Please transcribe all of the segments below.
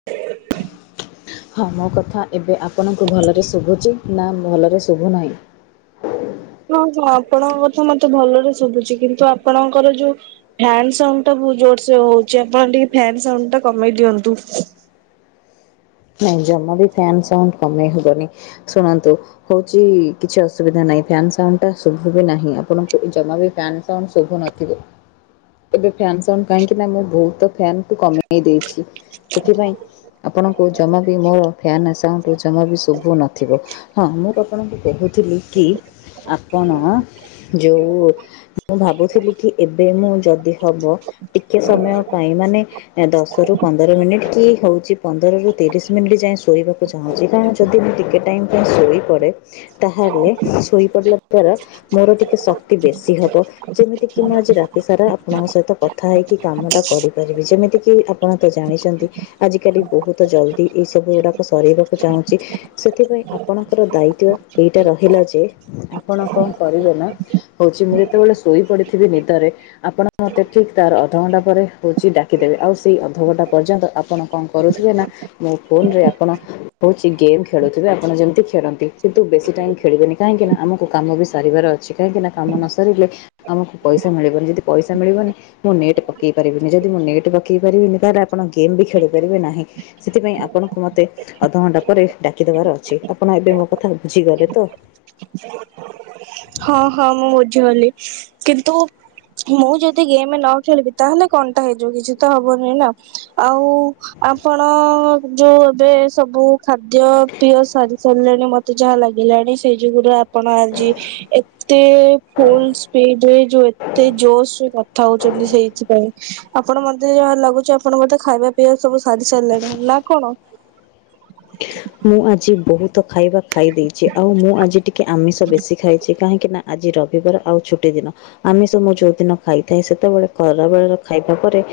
[inaudible] ହଁ ମୋ କଥା ଏବେ ଆପଣଙ୍କୁ ଭଲରେ ଶୁଭୁଛି ନା ଭଲରେ ଶୁଭୁନାହିଁ? ହଁ ହଁ ଆପଣଙ୍କ କଥା ମତେ ଭଲରେ ଶୁଭୁଚି କିନ୍ତୁ ଆପଣଙ୍କର ଯୋଉ ଫ୍ୟାନ ସାଉଣ୍ଡଟା ବହୁତ ଜୋରସେ ହଉଛି। ଆପଣ ଟିକେ ଫ୍ୟାନ ସାଉଣ୍ଡଟା କମେଇ ଦିଅନ୍ତୁ। ନାଇଁ ଜମା ବି ଫ୍ୟାନ ସାଉଣ୍ଡ କମେଇ ହବନି ଶୁଣନ୍ତୁ। ହଉଚି କିଛି ଅସୁବିଧା ନାହିଁ। ଫ୍ୟାନ ସାଉଣ୍ଡ ଟା ଶୁଭୁ ବି ନାହିଁ ଆପଣଙ୍କୁ ଜମା ବି ଫ୍ୟାନ ସାଉଣ୍ଡ ଶୁଭୁନ ଥିବ ଏବେ ଫ୍ୟାନ ସାଉଣ୍ଡ କାହିଁକି ନା ମୁଁ ବହୁତ ଫ୍ୟାନକୁ କମେଇ ଦେଇଛି। ସେଥିପାଇଁ ଆପଣଙ୍କୁ ଜମା ବି ମୋର ଫ୍ୟାନ ସାଉଣ୍ଡ ଜମା ବି ଶୁଭୁ ନଥିବ। ହଁ ମୁଁ ତ ଆପଣଙ୍କୁ କହୁଥିଲି କି ଆପଣ ଯୋଉ ମୁଁ ଭାବୁଥିଲି କି ଏବେ ମୁଁ ଯଦି ହବ ଟିକେ ସମୟ ପାଇଁ ମାନେ ଦଶ ରୁ ପନ୍ଦର ମିନିଟ କି ହଉଛି ପନ୍ଦରରୁ ତିରିଶ ମିନିଟ୍ ଯାଏଁ ଶୋଇବାକୁ ଚାହୁଁଛି। କାରଣ ଯଦି ମୁଁ ଟିକେ ଟାଇମ୍ ପାଇଁ ଶୋଇପଡ଼େ ତାହେଲେ ଶୋଇ ପଡିଲା ଦ୍ଵାରା ମୋର ଟିକେ ଶକ୍ତି ବେଶୀ ହବ। ଯେମିତିକି ମୁଁ ଆଜି ରାତିସାରା ଆପଣଙ୍କ ସହିତ କଥା ହେଇକି କାମଟା କରିପାରିବି। ଯେମିତିକି ଆ ଆପଣ ତ ଜାଣିଛନ୍ତି ଆଜିକାଲି ବହୁତ ଜଲଦି ଏଇ ସବୁ ଗୁଡାକ ସରେଇବାକୁ ଚାହୁଁଛି। ସେଥିପାଇଁ ଆପଣଙ୍କର ଦାୟିତ୍ବ ଏଇଟା ରହିଲା ଯେ ଆପଣ କଣ କରିବେ ନା ହଉଛି ମୁଁ ଯେତେବେଳେ ଶୋଇ ପଡିଥିବି ନିଦରେ ଆପଣ ମୋତେ ଠିକ୍ ତାର ଅଧଘଣ୍ଟା ପରେ ହଉଛି ଡାକିଦେବେ। ଆଉ ସେଇ ଅଧଘଣ୍ଟା ପର୍ଯ୍ୟନ୍ତ ଆପଣ କଣ କରୁଥିବେ ନା ମୋ ଫୋନରେ ଆପଣ ହଉଛି ଗେମ୍ ଖେଳୁଥିବେ ଆପଣ ଯେମତି ଖେଳନ୍ତି। କିନ୍ତୁ ବେଶୀ ଟାଇମ ଖେଳିବେନି କାହିଁକି ନା ଆମକୁ କାମ ବି ସାରିବାର ଅଛି। କାହିଁକିନା କାମ ନ ସରିଲେ ଆମକୁ ପଇସା ମିଳିବନି। ଯଦି ପଇସା ମିଳିବନି ମୁଁ ନେଟ୍ ପକେଇ ପାରିବିନି। ଯଦି ମୁଁ ନେଟ୍ ପକେଇ ପାରିବିନି ତାହେଲେ ଆପଣ ଗେମ୍ ବି ଖେଳି ପାରିବେ ନାହିଁ। ସେଥିପାଇଁ ଆପଣଙ୍କୁ ମତେ ଅଧଘଣ୍ଟା ପରେ ଡାକିଦବାର ଅଛି। ଆପଣ ଏବେ ମୋ କଥା ବୁଝିଗଲେ ତ? ହଁ ହଁ ମୁଁ ବୁଝିଗଲି। କିନ୍ତୁ ମୁଁ ଯଦି ଗେମ ନ ଖେଳିବି ତାହେଲେ କଣ୍ଟା ହେଇଯିବ। କିଛି ତ ହବନି ନା ଆଉ ଆପଣ ଯୋଉ ଏବେ ସବୁ ଖାଦ୍ୟ ପ୍ରିୟ ସାରି ସାରିଲେଣି ମତେ ଯାହା ଲାଗିଲାଣି ସେଇ ଯୁଗୁରା ଆପଣ ଆଜି ଏତେ ଫୁଲ ସ୍ପିଡ ଯୋଉ ଏତେ ଜୋସ୍ କଥା ହଉଛନ୍ତି ସେଇଥିପାଇଁ ଆପଣ ମତେ ଯାହା ଲାଗୁଛି ଆପଣ ମତେ ଖାଇବା ପେଆ ସବୁ ସାରି ସାରିଲାଣି ନା କଣ? ମୁଁ ଆଜି ବହୁତ ତ ଖାଇବା ଖାଇ ଦେଇେଇଛି ଆଉ ମୁଁ ଆଜି ଟିକେ ଆମିଷ ବେଶି ଖାଇଛି। କାହିଁକି ନା ଆଜି ରବିବାର ଆଉ ଛୁଟି ଦିନ। ଆମିଶ ଯୋଉ ଦିନ ଖାଇଥାଏ ସେତେବେଳେ ଖରା ବଳ ଖାଇବା ପରେ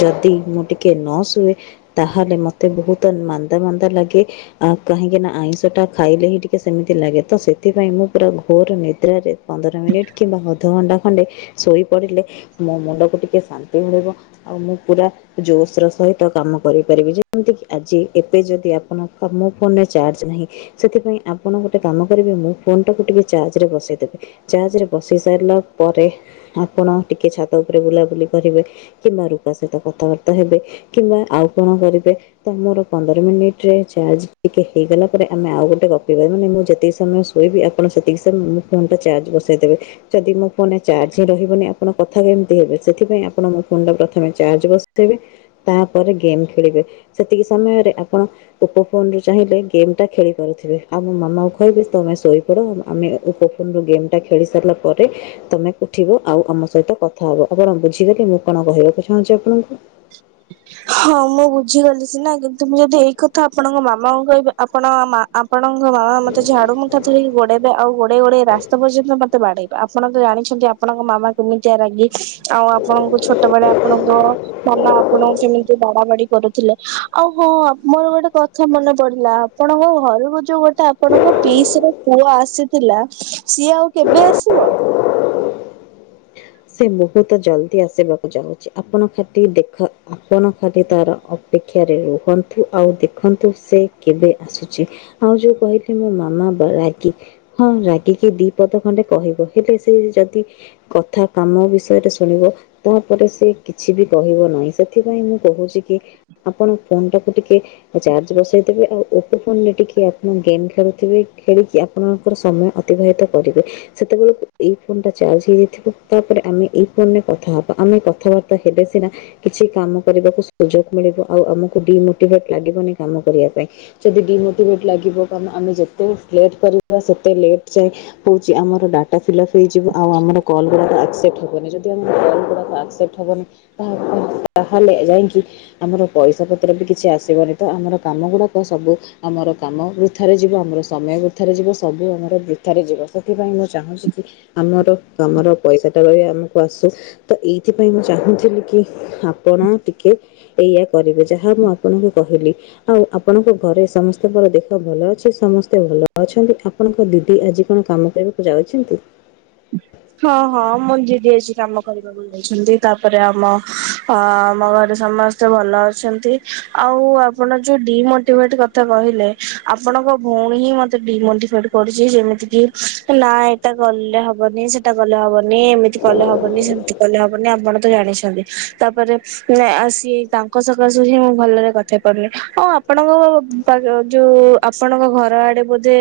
ଯଦି ମୁଁ ଟିକେ ନସୋଏ ତାହେଲେ ମତେ ବହୁତ ମାନ୍ଦା ମାନ୍ଦା ଲାଗେ। ଆଉ କାହିଁକିନା ଆଇଁଷଟା ଖାଇଲେ ହିଁ ଟିକେ ସେମିତି ଲାଗେ। ତ ସେଥିପାଇଁ ମୁଁ ପୁରା ଘୋର ନିଦ୍ରାରେ ପନ୍ଦର ମିନିଟ କିମ୍ବା ଅଧଘଣ୍ଟା ଖଣ୍ଡେ ଶୋଇ ପଡିଲେ ମୋ ମୁଣ୍ଡକୁ ଟିକେ ଶାନ୍ତି ମିଳିବ। ଆଉ ମୁଁ ପୁରା ଜୋସ ର ସହିତ କାମ କରିପାରିବି ଯେମିତିକ ଆଜି ଏବେ ଯଦି ଆ [unintelligible] ମୋ ଫୋନରେ ଚାର୍ଜ ନାହିଁ। ସେଥିପାଇଁ ଆପଣ ଗୋଟେ କାମ କରିବେ ମୁଁ ଫୋନ ଟାକୁ ଟିକେ ଚାର୍ଜରେ ବସେଇ ଦେବେ। ଚାଜ୍ ରେ ବସି ସାରିଲା ପରେ ଆପଣ ଟିକେ ଛାତ ଉପରେ ବୁଲାବୁଲି କରିବେ। କିମ୍ବା ରୁପା ସହିତ କଥାବାର୍ତ୍ତା ହେବେ କିମ୍ବା ଆଉ କଣ କରିବେ ତ ମୋର ପନ୍ଦର ମିନିଟ ରେ ଚାର୍ଜ ଟିକିେ ହେଇଗଲା ପରେ ଆମେ ଆଉ ଗୋଟେ ଗପିବା ମାନେ ମୁଁ ଯେତିକି ସମୟ ଶୋଇବି ଆପଣ ସେତିକି ସମୟ ମୁଁ ଫୋନ୍ ଟା ଚାର୍ଜ ବସେଇ ଦେବେ। ଯଦି ମୋ ଫୋନରେ ଚାର୍ଜ ରହିବନି ଆପଣ କଥା କେମିତି ହେବେ ସେଥିପାଇଁ ଆପଣ ମୋ ଫୋନ ଟା ପ୍ରଥମେ ଚାଜ ବସେଇବେ। ତାପରେ ଗେମ୍ ଖେଳିବେ ସେତିକି ସମୟରେ ଆପଣ ଓପୋ ଫୋନ୍ ଚାହିଁଲେ ଗେମ୍ ଖେଳିପାରୁଥିବେ ଆଉ ମୋ ମାମାକୁ କହିବେ ତୁମେ ଶୋଇପଡ଼ ଆ ଆମେ ଓପ ରୁ ଗେମ୍ଟା ଖେଳି ସାରିଲା ପରେ ତମେ ଉଠିବ ଆଉ ଆମ ସହିତ କଥା ହବ ଆପଣ ବୁଝିଗଲେ ମୁଁ କଣ କହିବାକୁ ଚାହୁଁଛି ଆପଣଙ୍କୁ? ଁ ହଁ ମୁଁ ବୁଝିଗଲି ସିନା କିନ୍ତୁ ମୁଁ ଯଦି ଏଇ କଥା ଆପଣଙ୍କ ମାମାଙ୍କୁ କହିବି ଆପଣ ମା ଆପଣଙ୍କ ବାବା ମତେ ଝାଡୁ ମୁଠା ଧରିକି ଗୋଡେଇବେ ଆଉ ଗୋଡେଇ ଗୋଡେଇ ରାସ୍ତା ପର୍ଯ୍ୟନ୍ତ ମତେ ବାଡେଇ। ଆପଣ ତ ଜାଣିଛନ୍ତି ଆପଣଙ୍କ ମାମା କେମିତିଆ ରାଗି ଆଉ ଆପଣଙ୍କୁ ଛୋଟ ବଳେ ଆପଣଙ୍କ ମାମା ଆପଣଙ୍କୁ କେମିତି ବା କମେଡି କରୁଥିଲେ ଆଉ ହଁ ମୋର ଗୋଟେ କଥା ମନେ ପଡିଲା ଆପଣଙ୍କ ଘରକୁ ଯୋଉ ଗୋଟା ଆପଣଙ୍କ ପିସର ପୁଅ ଆସିଥିଲା ସିଏ ଆଉ କେବେ ଆସିବ? ସେ ବହୁତ ଜଲ୍ଦି ଆସିବାକୁ ଯାଉଛି ଆପଣ ଖାଟି ଦେଖ ଆପଣ ଖାଲି ତାର ଅ ଅପେକ୍ଷାରେ ରୁହନ୍ତୁ ଆଉ ଦେଖନ୍ତୁ ସେ କେବେ ଆସୁଛି। ଆଉ ଯୋଉ କହିଲି ମୋ ମାମା ବ ରାଗୀ। ହଁ ରାଗିକି ଦି ପଦ ଖଣ୍ଡେ କହିବ ହେଲେ ସେ ଯଦି କଥା କାମ ବିଷୟରେ ଶୁଣିବ ତାପରେ ସେ କିଛି ବି କହିବ ନାହିଁ ସେଥିପାଇଁ ମୁଁ କହୁଛି କି ଆପଣ ଫୋନ୍ ଟାକୁ ଟିକେ ଉ ଚାର୍ଜ ବସେଇ ଦେବେ ଆଉ ଓପୋ ଫୋନ ରେ ଟିକେ ଆପଣ ଗେମ୍ ଖେଳୁଥିବେ ଖେଳିକି ଆ ଆପଣଙ୍କର ସମୟ ଅତିବାହିତ କରିବେ ସେତେବେଳକୁ ଏଇ ଫୋନ ଟା ଚାର୍ଜ ହେଇଯାଇଥିବ। ତା ପରେ ଆମେ ଏଇ ଫୋନରେ କଥା ହେବା ଆମେ କଥାବାର୍ତ୍ତା ହେଲେ ସିନା କିଛି କାମ କରିବାକୁ ସୁଯୋଗ ମିଳିବ ଆଉ ଆମକୁ ଡିମୋଟିଭେଟ ଲାଗିବନି କାମ କରିବା ପାଇଁ। ଯଦି ଡିମୋଟିଭେଟ ଲାଗିବ ଆମେ ଯେତେ ଲେଟ କରିବା ସେତେ ଲେଟ ଯାଏ ହଉଛି ଆମର ଡାଟା ଫିଲପ୍ ହେଇଯିବ ଆଉ ଆମର କଲ ଗୁରା ଲା ଆକ୍ସେପ୍ଟ ହେବନି ଯଦି ଆମ କଲ୍ ଗୁଡ଼ାକ ଆକ୍ସେପ୍ଟ ହେବନି [unintelligible] ତାହେଲେ ଯାଇକି ଆମର ପଇସା ପତ୍ର ବି କିଛି ଆସିବନି ତ ଆମର କାମ ଗୁଡାକ ସବୁ ଆମର କାମ ବୃଥାରେ ଯିବ ଆମର ସମୟ ବୃଥାରେ ଯିବ ସବୁ ଆମର ବୃଥାରେ ଯିବ ସେଥିପାଇଁ ମୁଁ ଚାହୁଁଛି କି ଆମର ତମର ପଇସା ଟା ରହି ଆମକୁ ଆସୁ ତ ଏଇଥିପାଇଁ ମୁଁ ଚାହୁଁଥିଲି କି ଆପଣ ଟିକେ ଏଇଆ କରିବେ ଯାହା ମୁଁ ଆପଣଙ୍କୁ କହିଲି। ଆଉ ଆପଣଙ୍କ ଘରେ ସମସ୍ତଙ୍କର ଦେହ ଭଲ ଅଛି ସମସ୍ତେ ଭଲ ଅଛନ୍ତି। ଠା ଆପଣଙ୍କ ଦିଦି ଆଜି କଣ କାମ କରିବାକୁ ଯାଉଛନ୍ତି? ହଁ ହଁ ମୋ ଦିଦି ଆଜି କାମ କରିବାକୁ ଛନ୍ତି ତାପରେ ଆମ ଅ ଆମ ଘରେ ସମସ୍ତେ ଭଲ ଅଛନ୍ତି। ଆଉ ଆପଣ ଯୋଉ ଡିମୋଟିଭେଟ କଥା କହିଲେ ଆପଣଙ୍କ ଭଉଣୀ ହିଁ ମତେ ଡିମୋଟିଭେଟ ରିଛି ଯେମିତି କି ନା ଏଇଟା ଗଲେ ହ ବନି ସେଟା କଲେ ହବନି ଏମିତି କଲେ ହବନି ସେମିତି କଲେ ହବନି ଆପଣ ତ ଜାଣିଛନ୍ତି ତାପରେ ଆସି ତାଙ୍କ ସକାଶେ ହିଁ ମୁଁ ଭଲରେ କଥା ହୋଇପାରୁନି ଆଉ ଆପଣଙ୍କ ପା ଯୋଉ ଆପଣଙ୍କ ଘର ଆଡେ ବୋଧେ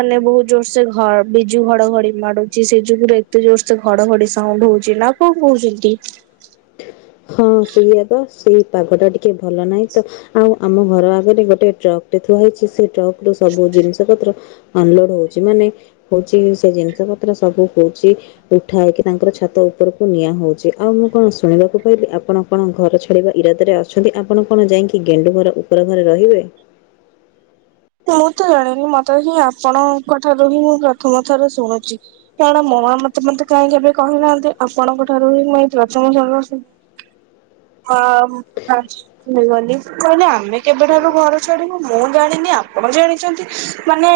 ମାନେ ବହୁତ ଜୋର ସେ ଘ ବିଜୁ ଘଡଘଡି ମାରୁ ସେ ଯୁଗରେ ଏତେ ଜୋର ସେ ଘଡଘଡି ସାଉଣ୍ଡ ହଉଛି ନା କଣ କହୁଛନ୍ତି? ହଁ ସେଇୟା ତ ସେଇ ପାଗ ଟା ଟିକେ ଭଲ ନାହିଁ ତ ଆଉ ଆମ ଘର ଆଗରେ ଗୋଟେ ଟ୍ରକ ଟେ ଥୁଆ ହେଇଛି ସେ ଟ୍ରକ ରୁ ସବୁ ଜିନିଷ ପତ୍ର ଅନଲୋଡ ହଉଛି ମାନେ ହଉଛି ସେ ଜିନିଷ ପତ୍ର ସବୁ କହୁଛି ଉଠା ହେଇକି ତାଙ୍କର ଛାତ ଉପରକୁ ନିଆ ହଉଛି ଆଉ ମୁଁ କଣ ଶୁଣିବାକୁ କହିଲି ଆପଣ କଣ ଘର ଛାଡ଼ିବା ଇରାଦରେ ଅଛନ୍ତି ଆପଣ କଣ ଯାଇକି ଗେଣ୍ଡୁ ଘର ଉପର ଘରେ ରହିବେ। ମୁଁ ତ ଜାଣିନି ମତେ ହିଁ ଆପଣଙ୍କ ଠାରୁ ହିଁ ମୁଁ ପ୍ରଥମ ଥର ଶୁଣୁଛି। କାରଣ ମୋ ମାମା ମତେ କାହିଁ କେବେ କହିନାହାନ୍ତି ଆପଣଙ୍କ ଠାରୁ ହିଁ ଏଇ ପ୍ରଥମ ଶୁଣୁ ଅମ୍ ହା ହେଇଗଲି କହିଲେ ଆମେ କେବେଠାରୁ ଘର ଛାଡିନୁ ମୁଁ ଜାଣିନି ଆ ଆପଣ ଜାଣିଛନ୍ତି ମାନେ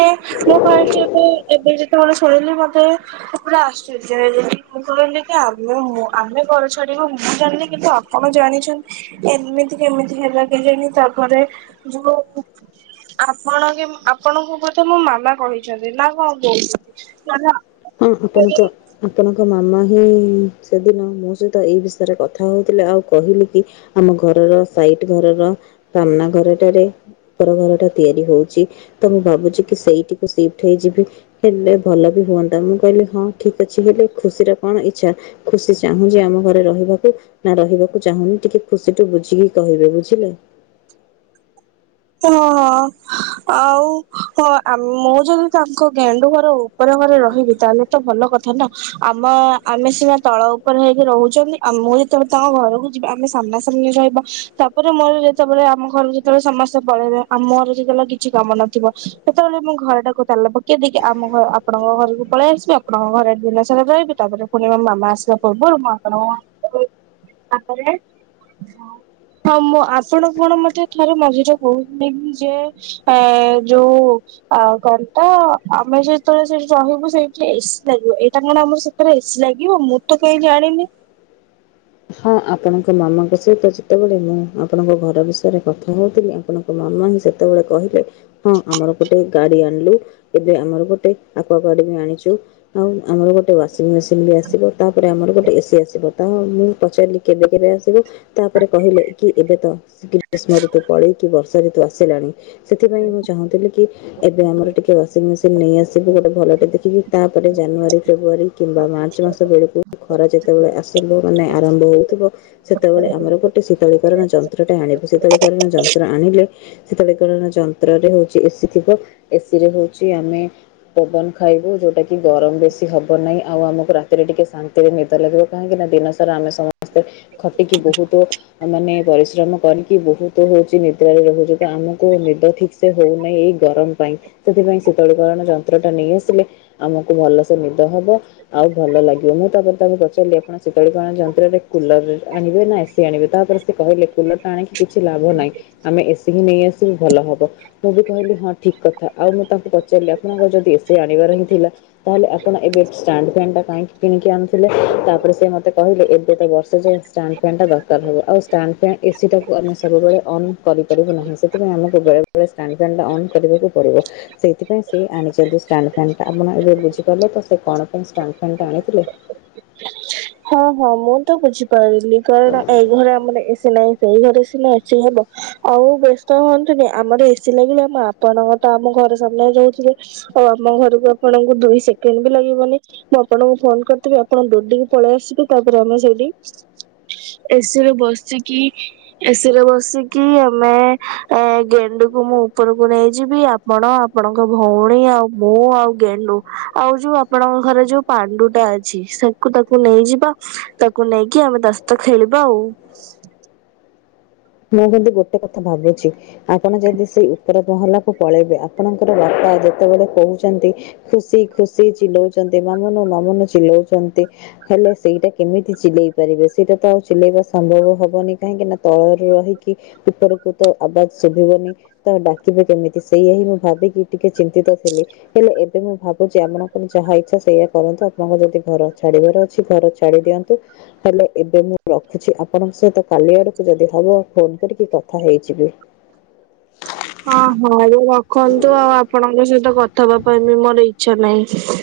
ମୁଁ ଫାଷ୍ଟ ଏବେ ଏବେ ଯେତେବେଳେ ଶୁଣିଲି ମତେ ପୁରା ଆଶ୍ଚର୍ଯ୍ୟ ହେଇଗଲି ମୁଁ କହିଲି କି ଆମେ ଆମେ ଘର ଛାଡିବୁ ମୁଁ ଜାଣିନି କିନ୍ତୁ ଆପଣ ଜାଣିଛନ୍ତି ଏମିତି କେମିତି ହେଲା କେଜାଣି ତାପରେ ଯୋଉ ଆପଣ କେ ଆପଣଙ୍କୁ ବୋଧେ ମୋ ମାମା କହିଛନ୍ତି ନା କଣ କହୁଛନ୍ତି, ନ ନେ ଉଁ ହୁଁ ତମେ କୁହ। ଆପଣଙ୍କ ମାମା ହିଁ ସେଦିନ ମୋ ସହିତ ଏଇ ବିଷୟରେ କଥା ହେଉଥିଲେ ଆଉ କହିଲେ କି ଆମ ଘରର ସାଇଟ ଘରର ସାମ୍ନା ଘରଟାରେ ଉପର ଘର ଟା ତିଆରି ହଉଛି ତ ମୁଁ ଭାବୁଛି କି ସେଇଠକୁ ସିଫ୍ଟ ହେଇଯିବି। ହେଲେ ଭଲ ବି ହୁଅନ୍ତା ମୁଁ କହିଲି ହଁ ଠିକ ଅଛି ହେଲେ ଖୁସିର କଣ ଇଚ୍ଛା? ଖୁସି ଚାହୁଁଛି ଆମ ଘରେ ରହିବାକୁ। ନା ରହିବାକୁ ଚାହୁଁନି ଟିକେ ଖୁସିଠୁ ବୁଝିକି କହିବେ ବୁଝିଲେ। ହଁ ହଁ ଆଉ ହଁ ମୁଁ ଯଦି ତାଙ୍କ ଗେଣ୍ଡୁ ଘରଉ ଉପର ଘରେ ରହିବି ତାହେଲେ ତ ଭଲ କଥା ନା ଆମ ଆମେ ସିନା ତଳ ଉପରେ ହେଇକି ରହୁଛନ୍ତି। ଆ ମୁଁ ଯେତେବେଳେ ତାଙ୍କ ଘରକୁ ଯିବି ଆମେ ସାମ୍ନା ସାମ୍ନି ରହିବା ତାପରେ ମୋର ଯେତେବେଳେ ଆମ ଘରକୁ ଯେତେବେଳେ ସମସ୍ତେ ପଳେଇବେ ଆମ ଘର କିଛି କାମ ନଥିବ ସେତେବେଳେ ମୁଁ ଘର ଟାକୁ ତାଲା ପକେଇଦେଇ କି ଆମ ଘ ଆପଣଙ୍କ ଘରକୁ ପଳେଇ ଆସିବି ଆପଣଙ୍କ ଘରେ ଦିନ ସାରା ରହିବି ତାପରେ ପୁଣି ମାମା ଆସିବା ପୂର୍ବରୁ ମୁଁ ଆପଣଙ୍କ ଏବମ୍ ତାପରେ ହଁ ମୁଁ ଆପଣ କଣ ମତେ ଥରେ ମଝିରେ କହୁଥିଲେ କି ଯେ ଏ ଯୋଉ ଆ କଣତ ଆମେ ଯେତେବେଳେ ସେଠି ରହିବୁ ସେଇଠି ଏସି ଲାଗିବ ଏଇଟା କଣ ଆମର ଆମର ଏସି ଲାଗିବ ମୁଁ ତ କାହିଁ ଜାଣିନି। ହଁ ଆପଣଙ୍କ ମାମାଙ୍କ ସହିତ ଯେତେବେଳେ ମୁଁ ଆପଣଙ୍କ ଘର ବିଷୟରେ କଥା କହୁଥିଲି ଆପଣ ତ ମାମା ହିଁ ସେତେବେଳେ କହିଲେ। ହଁ ଆମର ଗୋଟେ ଗାଡି ଆଣିଲୁ ଏବେ ଆମର ଗୋଟେ ଆକୁୁଆ ଗାର୍ଡ ବି ଆଣିଛୁ। ଆଉ ଆମର ଗୋଟେ ୱାସିଂ ମେସିନ ବି ଆସିବ ତାପରେ ଆମର ଗୋଟେ ଏସିି ଆସିବ ତ ମୁଁ ପଚାରିଲି କେବେ କେବେ ଆସିବ ତାପରେ କହିଲେ କି ଏବେ ତ। ଗ୍ରୀଷ୍ମଋତୁ ପଳେଇ କିି ବର୍ଷା ଋତୁ ଆସିଲାଣି ସେଥିପାଇଁ ମୁଁ ଚାହୁଁଥିଲି କି ଏବେ ଆମର ଟିକେ ୱାସିଂ ମେସିନ ନେଇ ଆସିବୁ ଗୋଟେ ଭଲ ଟେ ଦେଖିକି ତାପରେ ଜାନୁଆରୀ ଫେବୃଆାରୀ କିମ୍ବା ମାର୍ଚ୍ଚ ମାସ ବେଳକୁ ଖରା ଯେତେବେଳେ ଆସିବ ମାନେ ଆରମ୍ଭ ହୋଉଥିବ ସେତେବେଳେ ଆମର ଗୋଟେ ଶୀତଳୀକରଣ ଯନ୍ତ୍ରଟା ଆଣିବୁ ଶୀତଳୀକରଣ ଯନ୍ତ୍ର ଆଣିଲେ ଶୀତଳିକରଣ ଯନ୍ତ୍ରରେ ହଉଛି ଏସିି ଥିବ ଏସିି ରେ ହଉଛି ଆମେ ପବନ ଖାଇବୁ ଯୋଉଟା କିି ଗରମ ବେଶୀ ହବ ନାହିଁ ଆଉ ଆମକୁ ରାତିରେ ଟିକେ ଶାନ୍ତିରେ ନିଦ ଲାଗିବ କାହିଁକି ନା ଦିନସା ରା ଆମେ ସମସ୍ତେ ଖଟିକି ବହୁତ ମାନେ ପରିଶ୍ରମ କରିକି ବହୁତ ହଉଛି ନିଦ୍ରାରେ ରହୁଛି ତ ଆମକୁ ନିଦ ଠିକ ସେ ହଉନାହିଁ ଏଇ ଗରମ ପାଇଁ ସେଥିପାଇଁ ଶୀତଳୀକରଣ ଯନ୍ତ୍ର ଟା ନେଇ ଆସିଲେ ଆମକୁ ଭଲସେ ନିଦ ହବ ଆଉ ଭଲ ଲାଗିବ ମୁଁ ତାପରେ ତାକୁ ପଚାରିଲି ଆପଣ ଶୀତଳିକରଣ ଯନ୍ତ୍ରରେ କୁଲର ଆଣିବେ ନା ଏସିି ଆଣିବେ ତାପରେ ସେ କହିଲେ କୁଲରଟା ଆଣିକି କିଛି ଲାଭ ନାହିଁ। ଆମେ ଏସି ହିଁ ନେଇ ଆସିବୁ ଭଲ ହବ। ମୁଁ ବି କହିଲି ହଁ ଠିକ କଥା ଆଉ ମୁଁ ତାଙ୍କୁ ପଚାରିଲି ଆପଣଙ୍କର ଯଦି ଏସି ଆଣିବାର ହିଁ ଥିଲା ତାହେଲେ ଆପଣ ଏବେ ଷ୍ଟାଣ୍ଡ ଫ୍ୟାନଟା କାହିଁକି କିଣିକି ଆଣୁଥିଲେ ତାପରେ ସେ ମତେ ମୋତେ କହିଲେ ଏବେ ତ ବର୍ଷେ ଯାଏ ଷ୍ଟାଣ୍ଡ ଫ୍ୟାନ୍ ଟା ଦରକାର ହେବ ଆଉ ଷ୍ଟାଣ୍ଡ ଫ୍ୟାନ୍ ଏସିଟାକୁ ଆମେ ସବୁବେଳେ ଅନ୍ କରିପାରିବ ନାହିଁ, ସେଥିପାଇଁ ଆମକୁ ବେଳେ ଷ୍ଟାଣ୍ଡ୍ ଫ୍ୟାନ୍‌ ଟା ଅନ୍ କରିବାକୁ ପଡ଼ିବ। ସେଇଥି ପାଇଁ ସେ ଆଣିଚନ୍ତି ଷ୍ଟାଣ୍ଡ୍ ଫ୍ୟାନ୍‌ ଟା। ଆପଣ ଏବେ ବୁଝିପାରିଲେ ତ, ସେ କ'ଣ ପାଇଁ ଷ୍ଟାଣ୍ଡ୍ ଫ୍ୟାନ୍ ଟା ଆଣିଥିଲେ? ହଁ ହଁ, ମୁଁ ତ ବୁଝିପାରିଲି। କାରଣ ଏଇ ଘରେ ଆମର [inaudible] ଆଉ ବେସ୍ତ ହୁଅନ୍ତୁନି, ଆମର ଏସିି ଲାଗିଲେ ଆପଣ ତ ଆମ ଘରେ ସାମ୍ନାରେ ରହୁଥିବେ। ଆଉ ଆମ ଘରକୁ ଆପଣଙ୍କୁ ଦୁଇ ସେକେଣ୍ଡ୍ ବି ଲାଗିବନି। ମୁଁ ଆପଣଙ୍କୁ ଫୋନ୍ କର୍ ଦେବି ଆପଣ ଦୌଡ଼ିକି ପଳେଇ ଆସିବେ, ତା'ପରେ ଆମେ ସେଇଟି ଏସି ରେ ବସିକି ଏସିରେ ବସିକି ଆମେ ଗେଣ୍ଡୁକୁ ମୁଁ ଉପରକୁ ନେଇଯିବି। ଆପଣ, ଆପଣଙ୍କ ଭଉଣୀ ଆଉ ମୁଁ ଆଉ ଗେଣ୍ଡୁ ଆଉ ଯଉ ଆପଣଙ୍କ ଘରେ ଯଉ ପାଣ୍ଡୁ ଟା ଅଛି, କୁ ତାକୁ ନେଇଯିବା ତାକୁ ନେଇକି ଆମେ ତା ଖେଳିବା ଆଉ। ମୁଁ କିନ୍ତୁ ଗୋଟେ କଥା ଭାବୁଚି। ଆପଣ ଯଦି ସେଇ ଉପର ମହଲା କୁ ପଳେଇବେ, ଆପଣଙ୍କର ବାପା ଯେତେବେଳେ କହୁଚନ୍ତି। ଖୁସି ଖୁସି ଚିଲଉଚନ୍ତି, ମାମୁନୁ ମାମୁନୁ ଚିଲଉଚନ୍ତି। ହେଲେ ସେଇଟା କେମିତି ଚିଲେଇ ପାରିବେ, ସେଇଟା ତ ଆଉ ଚିଲେଇବା ସମ୍ଭବ ହବନି। କାହିଁକି ନା ତଳ ରହିକି ଉପରକୁ ତ ଆବାଜ୍ ଶୁଭିବନି। ତ ଡ଼ାକିବେ କେମିତି? ସେଇଆ ହି ମୁଁ ଭାବିକି ଟିକେ ଚିନ୍ତିତ ଥିଲି। ହେଲେ ଏବେ ମୁଁ ଭାବୁଚି ଙ୍କର ଯାହା ଇଚ୍ଛା ସେଇଆ କରନ୍ତୁ, ଆପଣଙ୍କ ଯଦି ଘର ଛାଡ଼ି ବାର ଅଛି। ଘର ଛାଡ଼ି ଦିଅନ୍ତୁ, ହେଲେ ଏବେ ମୁଁ ରଖୁଚି। ଆପଣଙ୍କ ସହିତ କାଲି ଆଡ଼କୁ ଯଦି ହବ, ଫୋନ୍ କରିକି କଥା ହେଇଯିବି। ହଁ ହଁ ଏବେ ରଖନ୍ତୁ, ଆଉ ଆପଣଙ୍କ ସହିତ କଥା ହେବା ପାଇଁ ବି ମୋର ଇଚ୍ଛା ନାହିଁ।